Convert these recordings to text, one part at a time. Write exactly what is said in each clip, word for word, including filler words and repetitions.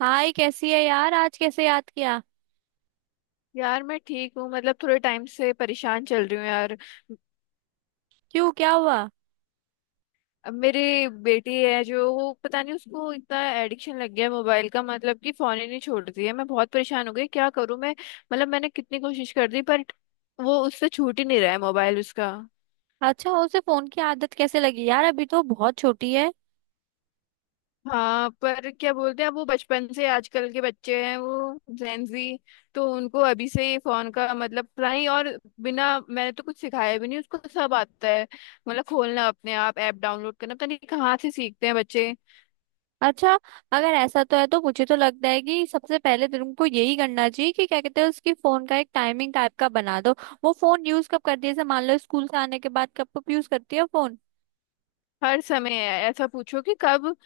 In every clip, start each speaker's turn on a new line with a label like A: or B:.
A: हाय, कैसी है यार? आज कैसे याद किया?
B: यार मैं ठीक हूँ। मतलब थोड़े टाइम से परेशान चल रही हूँ यार।
A: क्यों, क्या हुआ?
B: अब मेरी बेटी है जो वो पता नहीं, उसको इतना एडिक्शन लग गया है मोबाइल का। मतलब कि फोन ही नहीं छोड़ती है। मैं बहुत परेशान हो गई, क्या करूँ मैं। मतलब मैंने कितनी कोशिश कर दी, पर वो उससे छूट ही नहीं रहा है मोबाइल उसका।
A: अच्छा, उसे फोन की आदत कैसे लगी यार? अभी तो बहुत छोटी है।
B: हाँ, पर क्या बोलते हैं, अब वो बचपन से, आजकल के बच्चे हैं वो जेंजी, तो उनको अभी से ही फोन का मतलब। नहीं और बिना मैंने तो कुछ सिखाया भी नहीं, उसको सब आता है। मतलब खोलना, अपने आप ऐप डाउनलोड करना, पता नहीं कहाँ से सीखते हैं बच्चे।
A: अच्छा, अगर ऐसा तो है तो मुझे तो लगता है कि सबसे पहले तुमको यही करना चाहिए कि क्या कहते हैं, उसकी फोन का एक टाइमिंग टाइप का बना दो। वो फोन यूज कब करती है? जैसे मान लो, स्कूल से आने के बाद कब कब यूज करती है फोन?
B: हर समय है, ऐसा पूछो कि कब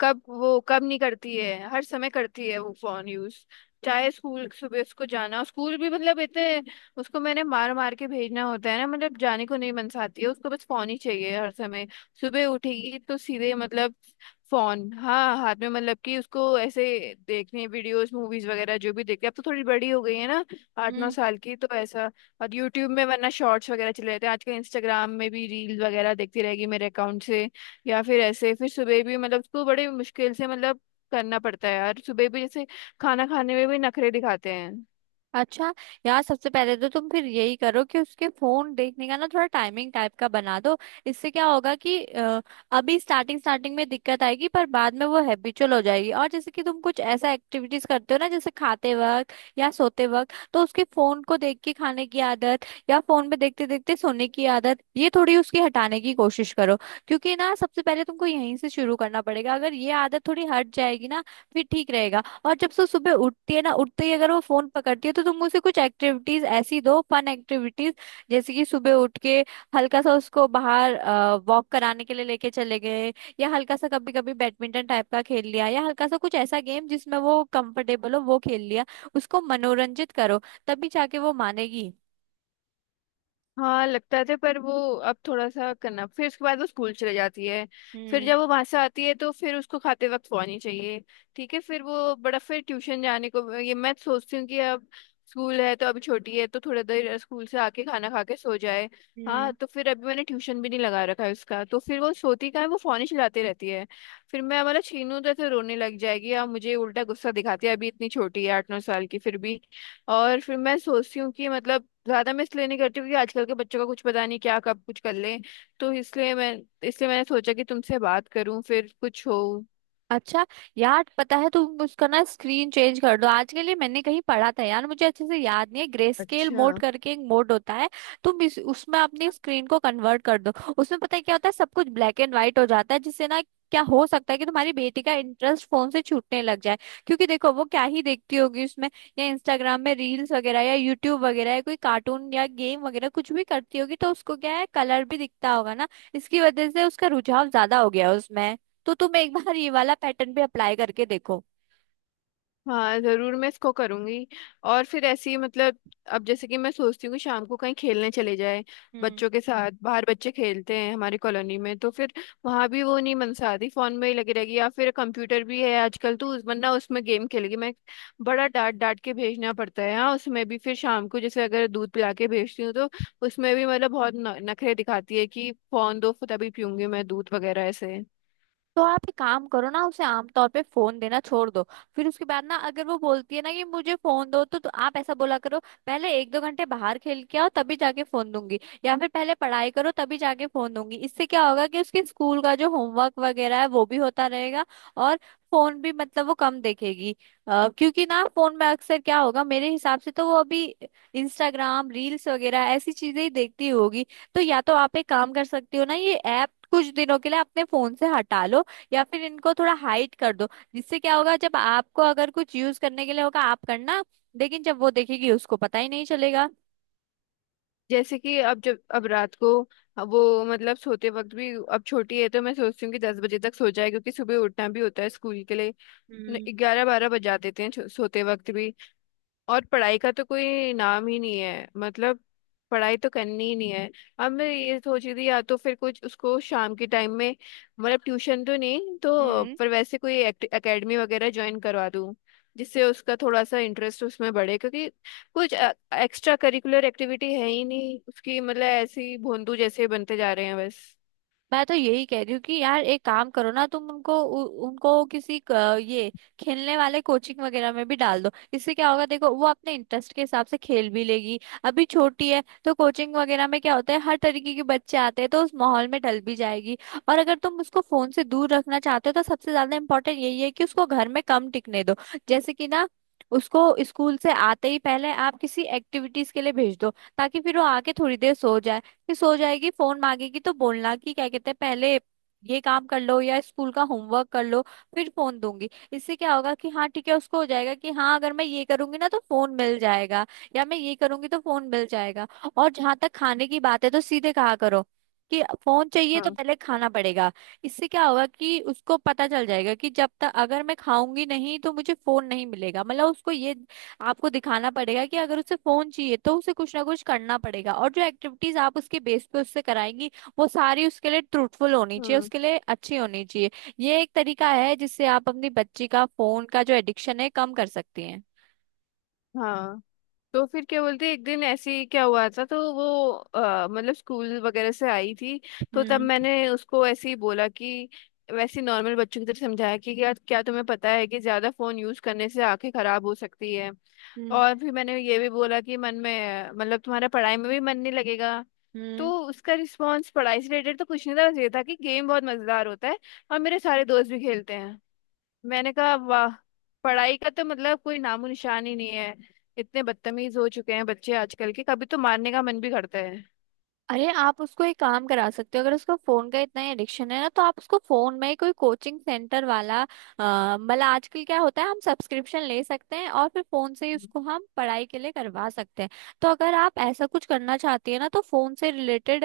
B: कब वो कब नहीं करती है, हर समय करती है वो फोन यूज। चाहे स्कूल, सुबह उसको जाना स्कूल भी, मतलब इतने उसको मैंने मार मार के भेजना होता है ना। मतलब जाने को नहीं मनसाती है, उसको बस फोन ही चाहिए हर समय। सुबह उठेगी तो सीधे मतलब फोन, हाँ, हाथ में। मतलब कि उसको ऐसे देखने, वीडियोस मूवीज वगैरह जो भी देखते, अब तो थोड़ी बड़ी हो गई है ना, आठ नौ साल की, तो ऐसा। और यूट्यूब में वरना शॉर्ट्स वगैरह चले जाते हैं आजकल, इंस्टाग्राम में भी रील्स वगैरह देखती रहेगी मेरे अकाउंट से। या फिर ऐसे, फिर सुबह भी मतलब उसको बड़े मुश्किल से, मतलब करना पड़ता है यार। सुबह भी जैसे खाना खाने में भी नखरे दिखाते हैं।
A: अच्छा, यार सबसे पहले तो तुम फिर यही करो कि उसके फोन देखने का ना थोड़ा टाइमिंग टाइप का बना दो। इससे क्या होगा कि अ, अभी स्टार्टिंग स्टार्टिंग में दिक्कत आएगी, पर बाद में वो हैबिचुअल हो जाएगी। और जैसे कि तुम कुछ ऐसा एक्टिविटीज करते हो ना, जैसे खाते वक्त या सोते वक्त, तो उसके फोन को देख के खाने की आदत या फोन पे देखते देखते सोने की आदत, ये थोड़ी उसकी हटाने की कोशिश करो। क्योंकि ना सबसे पहले तुमको यहीं से शुरू करना पड़ेगा। अगर ये आदत थोड़ी हट जाएगी ना, फिर ठीक रहेगा। और जब सो सुबह उठती है ना, उठते ही अगर वो फोन पकड़ती है तो तुम उसे कुछ एक्टिविटीज ऐसी दो, फन एक्टिविटीज। जैसे कि सुबह उठ के हल्का सा उसको बाहर वॉक कराने के लिए लेके चले गए, या हल्का सा कभी कभी बैडमिंटन टाइप का खेल लिया, या हल्का सा कुछ ऐसा गेम जिसमें वो कंफर्टेबल हो वो खेल लिया। उसको मनोरंजित करो, तभी जाके वो मानेगी।
B: हाँ लगता था, पर वो अब थोड़ा सा करना, फिर उसके बाद वो स्कूल चले जाती है। फिर जब वो वहां से आती है तो फिर उसको खाते वक्त सोनी चाहिए। ठीक है, फिर वो बड़ा, फिर ट्यूशन जाने को, ये मैं सोचती हूँ कि अब स्कूल है तो अभी छोटी है तो थोड़ा देर स्कूल से आके खाना खा के सो जाए। हाँ,
A: हम्म।
B: तो फिर अभी मैंने ट्यूशन भी नहीं लगा रखा है उसका, तो फिर वो सोती कहाँ है, वो फोन ही चलाती रहती है। फिर मैं मतलब छीनू तो ऐसे रोने लग जाएगी, और मुझे उल्टा गुस्सा दिखाती है, अभी इतनी छोटी है आठ नौ साल की, फिर भी। और फिर मैं सोचती हूँ कि मतलब ज्यादा मैं इसलिए नहीं करती हूँ, क्योंकि आजकल के बच्चों का कुछ पता नहीं क्या कब कुछ कर लें। तो इसलिए मैं, इसलिए मैंने सोचा कि तुमसे बात करूं, फिर कुछ हो।
A: अच्छा, यार पता है तुम उसका ना स्क्रीन चेंज कर दो आज के लिए। मैंने कहीं पढ़ा था यार, मुझे अच्छे से याद नहीं है, ग्रे स्केल मोड
B: अच्छा।
A: करके एक मोड होता है। तुम इस, उसमें अपनी स्क्रीन को कन्वर्ट कर दो। उसमें पता है क्या होता है, सब कुछ ब्लैक एंड व्हाइट हो जाता है, जिससे ना क्या हो सकता है कि तुम्हारी बेटी का इंटरेस्ट फोन से छूटने लग जाए। क्योंकि देखो वो क्या ही देखती होगी उसमें, या इंस्टाग्राम में रील्स वगैरह, या यूट्यूब वगैरह, या कोई कार्टून या गेम वगैरह, कुछ भी करती होगी तो उसको क्या है, कलर भी दिखता होगा ना। इसकी वजह से उसका रुझाव ज्यादा हो गया उसमें। तो तुम एक बार ये वाला पैटर्न भी अप्लाई करके देखो।
B: हाँ जरूर, मैं इसको करूंगी। और फिर ऐसी मतलब, अब जैसे कि मैं सोचती हूँ कि शाम को कहीं खेलने चले जाए, बच्चों के साथ बाहर बच्चे खेलते हैं हमारी कॉलोनी में, तो फिर वहां भी वो नहीं मनसाती, फोन में ही लगी रहेगी। या फिर कंप्यूटर भी है आजकल तो उस, वरना उसमें गेम खेलेगी। मैं बड़ा डांट डांट के भेजना पड़ता है। हाँ, उसमें भी फिर शाम को जैसे अगर दूध पिला के भेजती हूँ, तो उसमें भी मतलब बहुत न- नखरे दिखाती है कि फोन दो तभी पीऊंगी मैं दूध वगैरह ऐसे।
A: तो आप एक काम करो ना, उसे आमतौर पे फोन देना छोड़ दो। फिर उसके बाद ना अगर वो बोलती है ना कि मुझे फोन दो तो, तो आप ऐसा बोला करो, पहले एक दो घंटे बाहर खेल के आओ तभी जाके फोन दूंगी। या फिर पहले पढ़ाई करो तभी जाके फोन दूंगी। इससे क्या होगा कि उसके स्कूल का जो होमवर्क वगैरह है वो भी होता रहेगा, और फोन भी मतलब वो कम देखेगी। अ, क्योंकि ना फोन में अक्सर क्या होगा, मेरे हिसाब से तो वो अभी इंस्टाग्राम रील्स वगैरह ऐसी चीजें ही देखती होगी। तो या तो आप एक काम कर सकती हो ना, ये ऐप कुछ दिनों के लिए अपने फोन से हटा लो, या फिर इनको थोड़ा हाइड कर दो। जिससे क्या होगा, जब आपको अगर कुछ यूज करने के लिए होगा आप करना, लेकिन जब वो देखेगी उसको पता ही नहीं चलेगा।
B: जैसे कि अब जब अब रात को वो, मतलब सोते वक्त भी अब छोटी है तो मैं सोचती हूँ कि दस बजे तक सो जाए, क्योंकि सुबह उठना भी होता है स्कूल के लिए।
A: हम्म।
B: ग्यारह बारह बजा देते हैं छो- सोते वक्त भी। और पढ़ाई का तो कोई नाम ही नहीं है, मतलब पढ़ाई तो करनी ही नहीं है। अब मैं ये सोच रही थी, या तो फिर कुछ उसको शाम के टाइम में, मतलब ट्यूशन तो नहीं तो पर वैसे कोई एकेडमी वगैरह ज्वाइन करवा दूं, जिससे उसका थोड़ा सा इंटरेस्ट उसमें बढ़े। क्योंकि कुछ एक्स्ट्रा करिकुलर एक्टिविटी है ही नहीं उसकी, मतलब ऐसी भोंदू जैसे बनते जा रहे हैं बस।
A: मैं तो यही कह रही हूँ कि यार एक काम करो ना, तुम उनको उ, उनको किसी क, ये खेलने वाले कोचिंग वगैरह में भी डाल दो। इससे क्या होगा, देखो वो अपने इंटरेस्ट के हिसाब से खेल भी लेगी। अभी छोटी है तो कोचिंग वगैरह में क्या होता है, हर तरीके के बच्चे आते हैं, तो उस माहौल में ढल भी जाएगी। और अगर तुम उसको फोन से दूर रखना चाहते हो तो सबसे ज्यादा इम्पोर्टेंट यही है कि उसको घर में कम टिकने दो। जैसे कि ना उसको स्कूल से आते ही पहले आप किसी एक्टिविटीज के लिए भेज दो, ताकि फिर वो आके थोड़ी देर सो जाए। फिर सो जाएगी, फोन मांगेगी तो बोलना कि क्या कहते हैं, पहले ये काम कर लो या स्कूल का होमवर्क कर लो, फिर फोन दूंगी। इससे क्या होगा कि हाँ ठीक है, उसको हो जाएगा कि हाँ अगर मैं ये करूंगी ना तो फोन मिल जाएगा, या मैं ये करूंगी तो फोन मिल जाएगा। और जहां तक खाने की बात है तो सीधे कहा करो कि फोन चाहिए तो
B: हाँ,
A: पहले खाना पड़ेगा। इससे क्या होगा कि उसको पता चल जाएगा कि जब तक अगर मैं खाऊंगी नहीं तो मुझे फोन नहीं मिलेगा। मतलब उसको ये आपको दिखाना पड़ेगा कि अगर उसे फोन चाहिए तो उसे कुछ ना कुछ करना पड़ेगा, और जो एक्टिविटीज आप उसके बेस पे उससे कराएंगी वो सारी उसके लिए ट्रूथफुल होनी चाहिए,
B: हाँ,
A: उसके लिए अच्छी होनी चाहिए। ये एक तरीका है जिससे आप अपनी बच्ची का फोन का जो एडिक्शन है कम कर सकती हैं।
B: हाँ। तो फिर क्या बोलते हैं, एक दिन ऐसे ही क्या हुआ था तो वो अ, मतलब स्कूल वगैरह से आई थी। तो तब
A: हम्म।
B: मैंने उसको ऐसे ही बोला कि, वैसे नॉर्मल बच्चों की तरह समझाया कि क्या क्या तुम्हें पता है, कि ज्यादा फोन यूज करने से आंखें खराब हो सकती है।
A: हम्म।
B: और फिर मैंने ये भी बोला कि मन में अ, मतलब तुम्हारा पढ़ाई में भी मन नहीं लगेगा। तो
A: हम्म।
B: उसका रिस्पांस पढ़ाई से रिलेटेड तो कुछ नहीं था, बस ये था कि गेम बहुत मजेदार होता है, और मेरे सारे दोस्त भी खेलते हैं। मैंने कहा वाह, पढ़ाई का तो मतलब कोई नामो निशान ही नहीं है। इतने बदतमीज हो चुके हैं बच्चे आजकल के, कभी तो मारने का मन भी करता है।
A: अरे, आप उसको एक काम करा सकते हो। अगर उसको फोन का इतना एडिक्शन है ना, तो आप उसको फोन में कोई कोचिंग सेंटर वाला अ, मतलब आजकल क्या होता है, हम सब्सक्रिप्शन ले सकते हैं और फिर फोन से ही उसको हम पढ़ाई के लिए करवा सकते हैं। तो अगर आप ऐसा कुछ करना चाहती है ना, तो फोन से रिलेटेड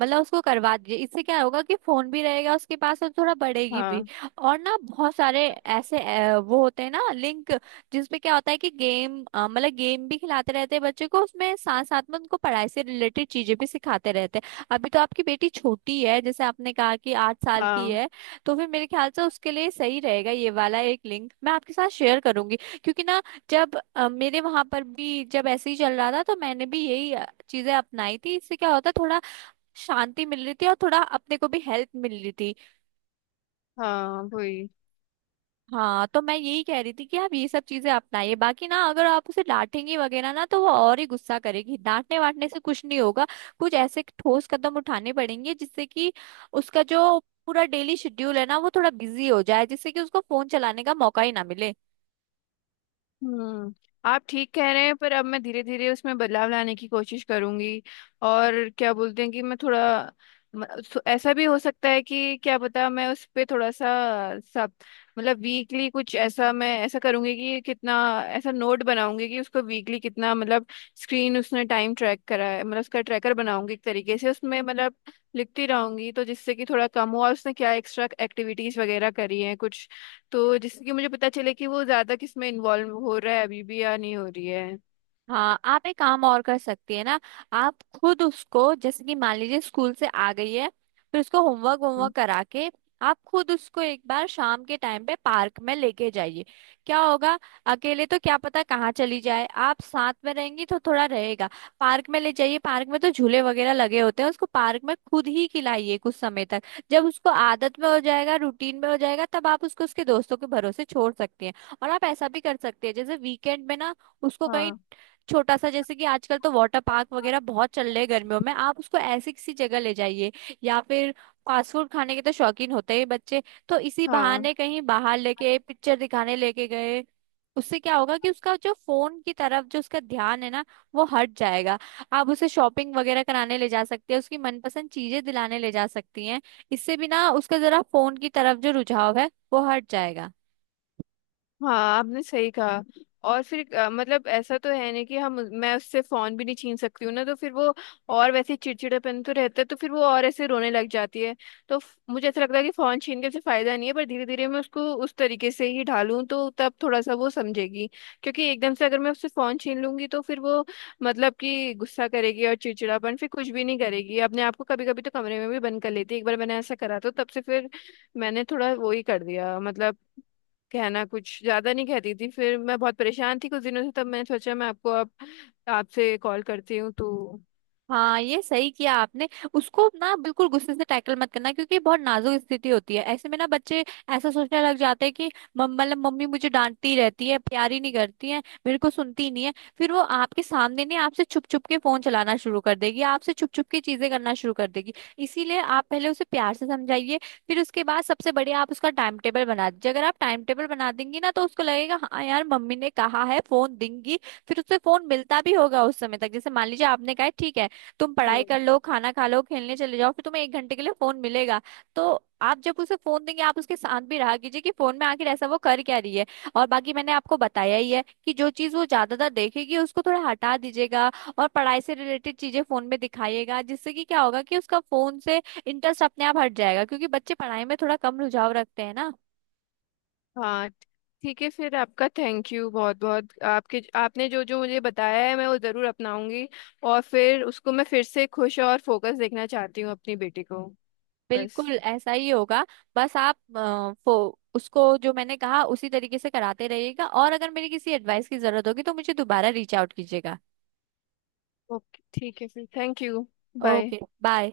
A: मतलब उसको करवा दीजिए। इससे क्या होगा कि फोन भी रहेगा उसके पास और थोड़ा बढ़ेगी भी।
B: हाँ,
A: और ना बहुत सारे ऐसे अ, वो होते हैं ना लिंक, जिसमें क्या होता है कि गेम अ, मतलब गेम भी खिलाते रहते हैं बच्चे को, उसमें साथ साथ में उनको पढ़ाई से रिलेटेड चीजें भी सिखाते रहते हैं। अभी तो आपकी बेटी छोटी है, जैसे आपने कहा कि आठ साल की
B: हाँ,
A: है, तो फिर मेरे ख्याल से उसके लिए सही रहेगा। ये वाला एक लिंक मैं आपके साथ शेयर करूंगी। क्योंकि ना जब अ, मेरे वहां पर भी जब ऐसे ही चल रहा था तो मैंने भी यही अ, चीजें अपनाई थी। इससे क्या होता है, थोड़ा शांति मिल रही थी और थोड़ा अपने को भी हेल्प मिल रही थी।
B: हाँ वही।
A: हाँ, तो मैं यही कह रही थी कि आप ये सब चीजें अपनाइए। बाकी ना अगर आप उसे डांटेंगी वगैरह ना तो वो और ही गुस्सा करेगी, डांटने वाटने से कुछ नहीं होगा। कुछ ऐसे ठोस कदम उठाने पड़ेंगे जिससे कि उसका जो पूरा डेली शेड्यूल है ना वो थोड़ा बिजी हो जाए, जिससे कि उसको फोन चलाने का मौका ही ना मिले।
B: हम्म, आप ठीक कह रहे हैं। पर अब मैं धीरे धीरे उसमें बदलाव लाने की कोशिश करूंगी। और क्या बोलते हैं कि मैं थोड़ा म- सो- ऐसा भी हो सकता है कि क्या पता मैं उस पे थोड़ा सा सब, मतलब वीकली कुछ ऐसा मैं ऐसा करूंगी कि कितना, ऐसा नोट बनाऊंगी कि उसको वीकली कितना, मतलब स्क्रीन उसने टाइम ट्रैक करा है, मतलब उसका ट्रैकर बनाऊंगी एक तरीके से। उसमें मतलब लिखती रहूंगी, तो जिससे कि थोड़ा कम हो, और उसने क्या एक्स्ट्रा एक्टिविटीज वगैरह करी हैं कुछ, तो जिससे कि मुझे पता चले कि वो ज्यादा किस में इन्वॉल्व हो रहा है अभी भी या नहीं हो रही है।
A: हाँ, आप एक काम और कर सकती है ना। आप खुद उसको जैसे कि मान लीजिए स्कूल से आ गई है, फिर उसको होमवर्क
B: हम्म।
A: होमवर्क करा के आप खुद उसको एक बार शाम के टाइम पे पार्क में लेके जाइए। क्या होगा, अकेले तो क्या पता कहाँ चली जाए, आप साथ में रहेंगी तो थोड़ा रहेगा। पार्क में ले जाइए, पार्क में तो झूले वगैरह लगे होते हैं, उसको पार्क में खुद ही खिलाइए कुछ समय तक। जब उसको आदत में हो जाएगा, रूटीन में हो जाएगा, तब आप उसको उसके दोस्तों के भरोसे छोड़ सकती हैं। और आप ऐसा भी कर सकते हैं, जैसे वीकेंड में ना उसको कहीं
B: हाँ,
A: छोटा सा, जैसे कि आजकल तो वाटर पार्क वगैरह बहुत चल रहे हैं गर्मियों में, आप उसको ऐसी किसी जगह ले जाइए, या फिर फास्ट फूड खाने के तो शौकीन होते ही बच्चे, तो इसी
B: हाँ,
A: बहाने कहीं बाहर लेके पिक्चर दिखाने लेके गए। उससे क्या होगा कि उसका जो फोन की तरफ जो उसका ध्यान है ना, वो हट जाएगा। आप उसे शॉपिंग वगैरह कराने ले जा सकते हैं, उसकी मनपसंद चीजें दिलाने ले जा सकती हैं। इससे भी ना उसका जरा फोन की तरफ जो रुझाव है वो हट जाएगा।
B: हाँ आपने सही कहा। और फिर अ, मतलब ऐसा तो है नहीं कि हम, मैं उससे फोन भी नहीं छीन सकती हूँ ना, तो फिर वो और वैसे चिड़चिड़ापन तो रहता है, तो फिर वो और ऐसे रोने लग जाती है। तो फ- मुझे ऐसा लगता है कि फोन छीन के उसे फायदा नहीं है, पर धीरे धीरे मैं उसको उस तरीके से ही ढालूं तो तब थोड़ा सा वो समझेगी। क्योंकि एकदम से अगर मैं उससे फोन छीन लूंगी तो फिर वो, मतलब कि गुस्सा करेगी और चिड़चिड़ापन फिर कुछ भी नहीं करेगी अपने आप को। कभी कभी तो कमरे में भी बंद कर लेती है, एक बार मैंने ऐसा करा तो तब से फिर मैंने थोड़ा वो ही कर दिया। मतलब कहना कुछ ज्यादा नहीं कहती थी। फिर मैं बहुत परेशान थी कुछ दिनों से, तब मैंने सोचा मैं आपको अब आपसे कॉल करती हूँ तो।
A: हाँ, ये सही किया आपने। उसको ना बिल्कुल गुस्से से टैकल मत करना, क्योंकि बहुत नाजुक स्थिति होती है। ऐसे में ना बच्चे ऐसा सोचने लग जाते हैं कि मम- मतलब मम्मी मुझे डांटती रहती है, प्यार ही नहीं करती है, मेरे को सुनती ही नहीं है। फिर वो आपके सामने नहीं, आपसे छुप छुप के फोन चलाना शुरू कर देगी, आपसे छुप छुप के चीजें करना शुरू कर देगी। इसीलिए आप पहले उसे प्यार से समझाइए। फिर उसके बाद सबसे बढ़िया, आप उसका टाइम टेबल बना दीजिए। अगर आप टाइम टेबल बना देंगी ना तो उसको लगेगा, हाँ यार मम्मी ने कहा है फोन देंगी। फिर उससे फोन मिलता भी होगा उस समय तक। जैसे मान लीजिए आपने कहा है, ठीक है तुम पढ़ाई
B: हम्म।
A: कर लो, खाना खा लो, खेलने चले जाओ, फिर तुम्हें एक घंटे के लिए फोन मिलेगा। तो आप जब उसे फोन देंगे, आप उसके साथ भी रहा कीजिए कि फोन में आखिर ऐसा वो कर क्या रही है। और बाकी मैंने आपको बताया ही है कि जो चीज वो ज्यादातर देखेगी उसको थोड़ा हटा दीजिएगा, और पढ़ाई से रिलेटेड चीजें फोन में दिखाइएगा, जिससे कि क्या होगा कि उसका फोन से इंटरेस्ट अपने आप हट जाएगा, क्योंकि बच्चे पढ़ाई में थोड़ा कम रुझाव रखते हैं ना।
B: हाँ ठीक है, फिर आपका थैंक यू बहुत बहुत। आपके, आपने जो जो मुझे बताया है मैं वो जरूर अपनाऊंगी, और फिर उसको मैं फिर से खुश और फोकस देखना चाहती हूँ अपनी बेटी को। बस।
A: बिल्कुल ऐसा ही होगा। बस आप अ, फो, उसको जो मैंने कहा उसी तरीके से कराते रहिएगा, और अगर मेरी किसी एडवाइस की जरूरत होगी तो मुझे दोबारा रीच आउट कीजिएगा।
B: ओके ठीक है, फिर thank you. Bye.
A: Okay bye.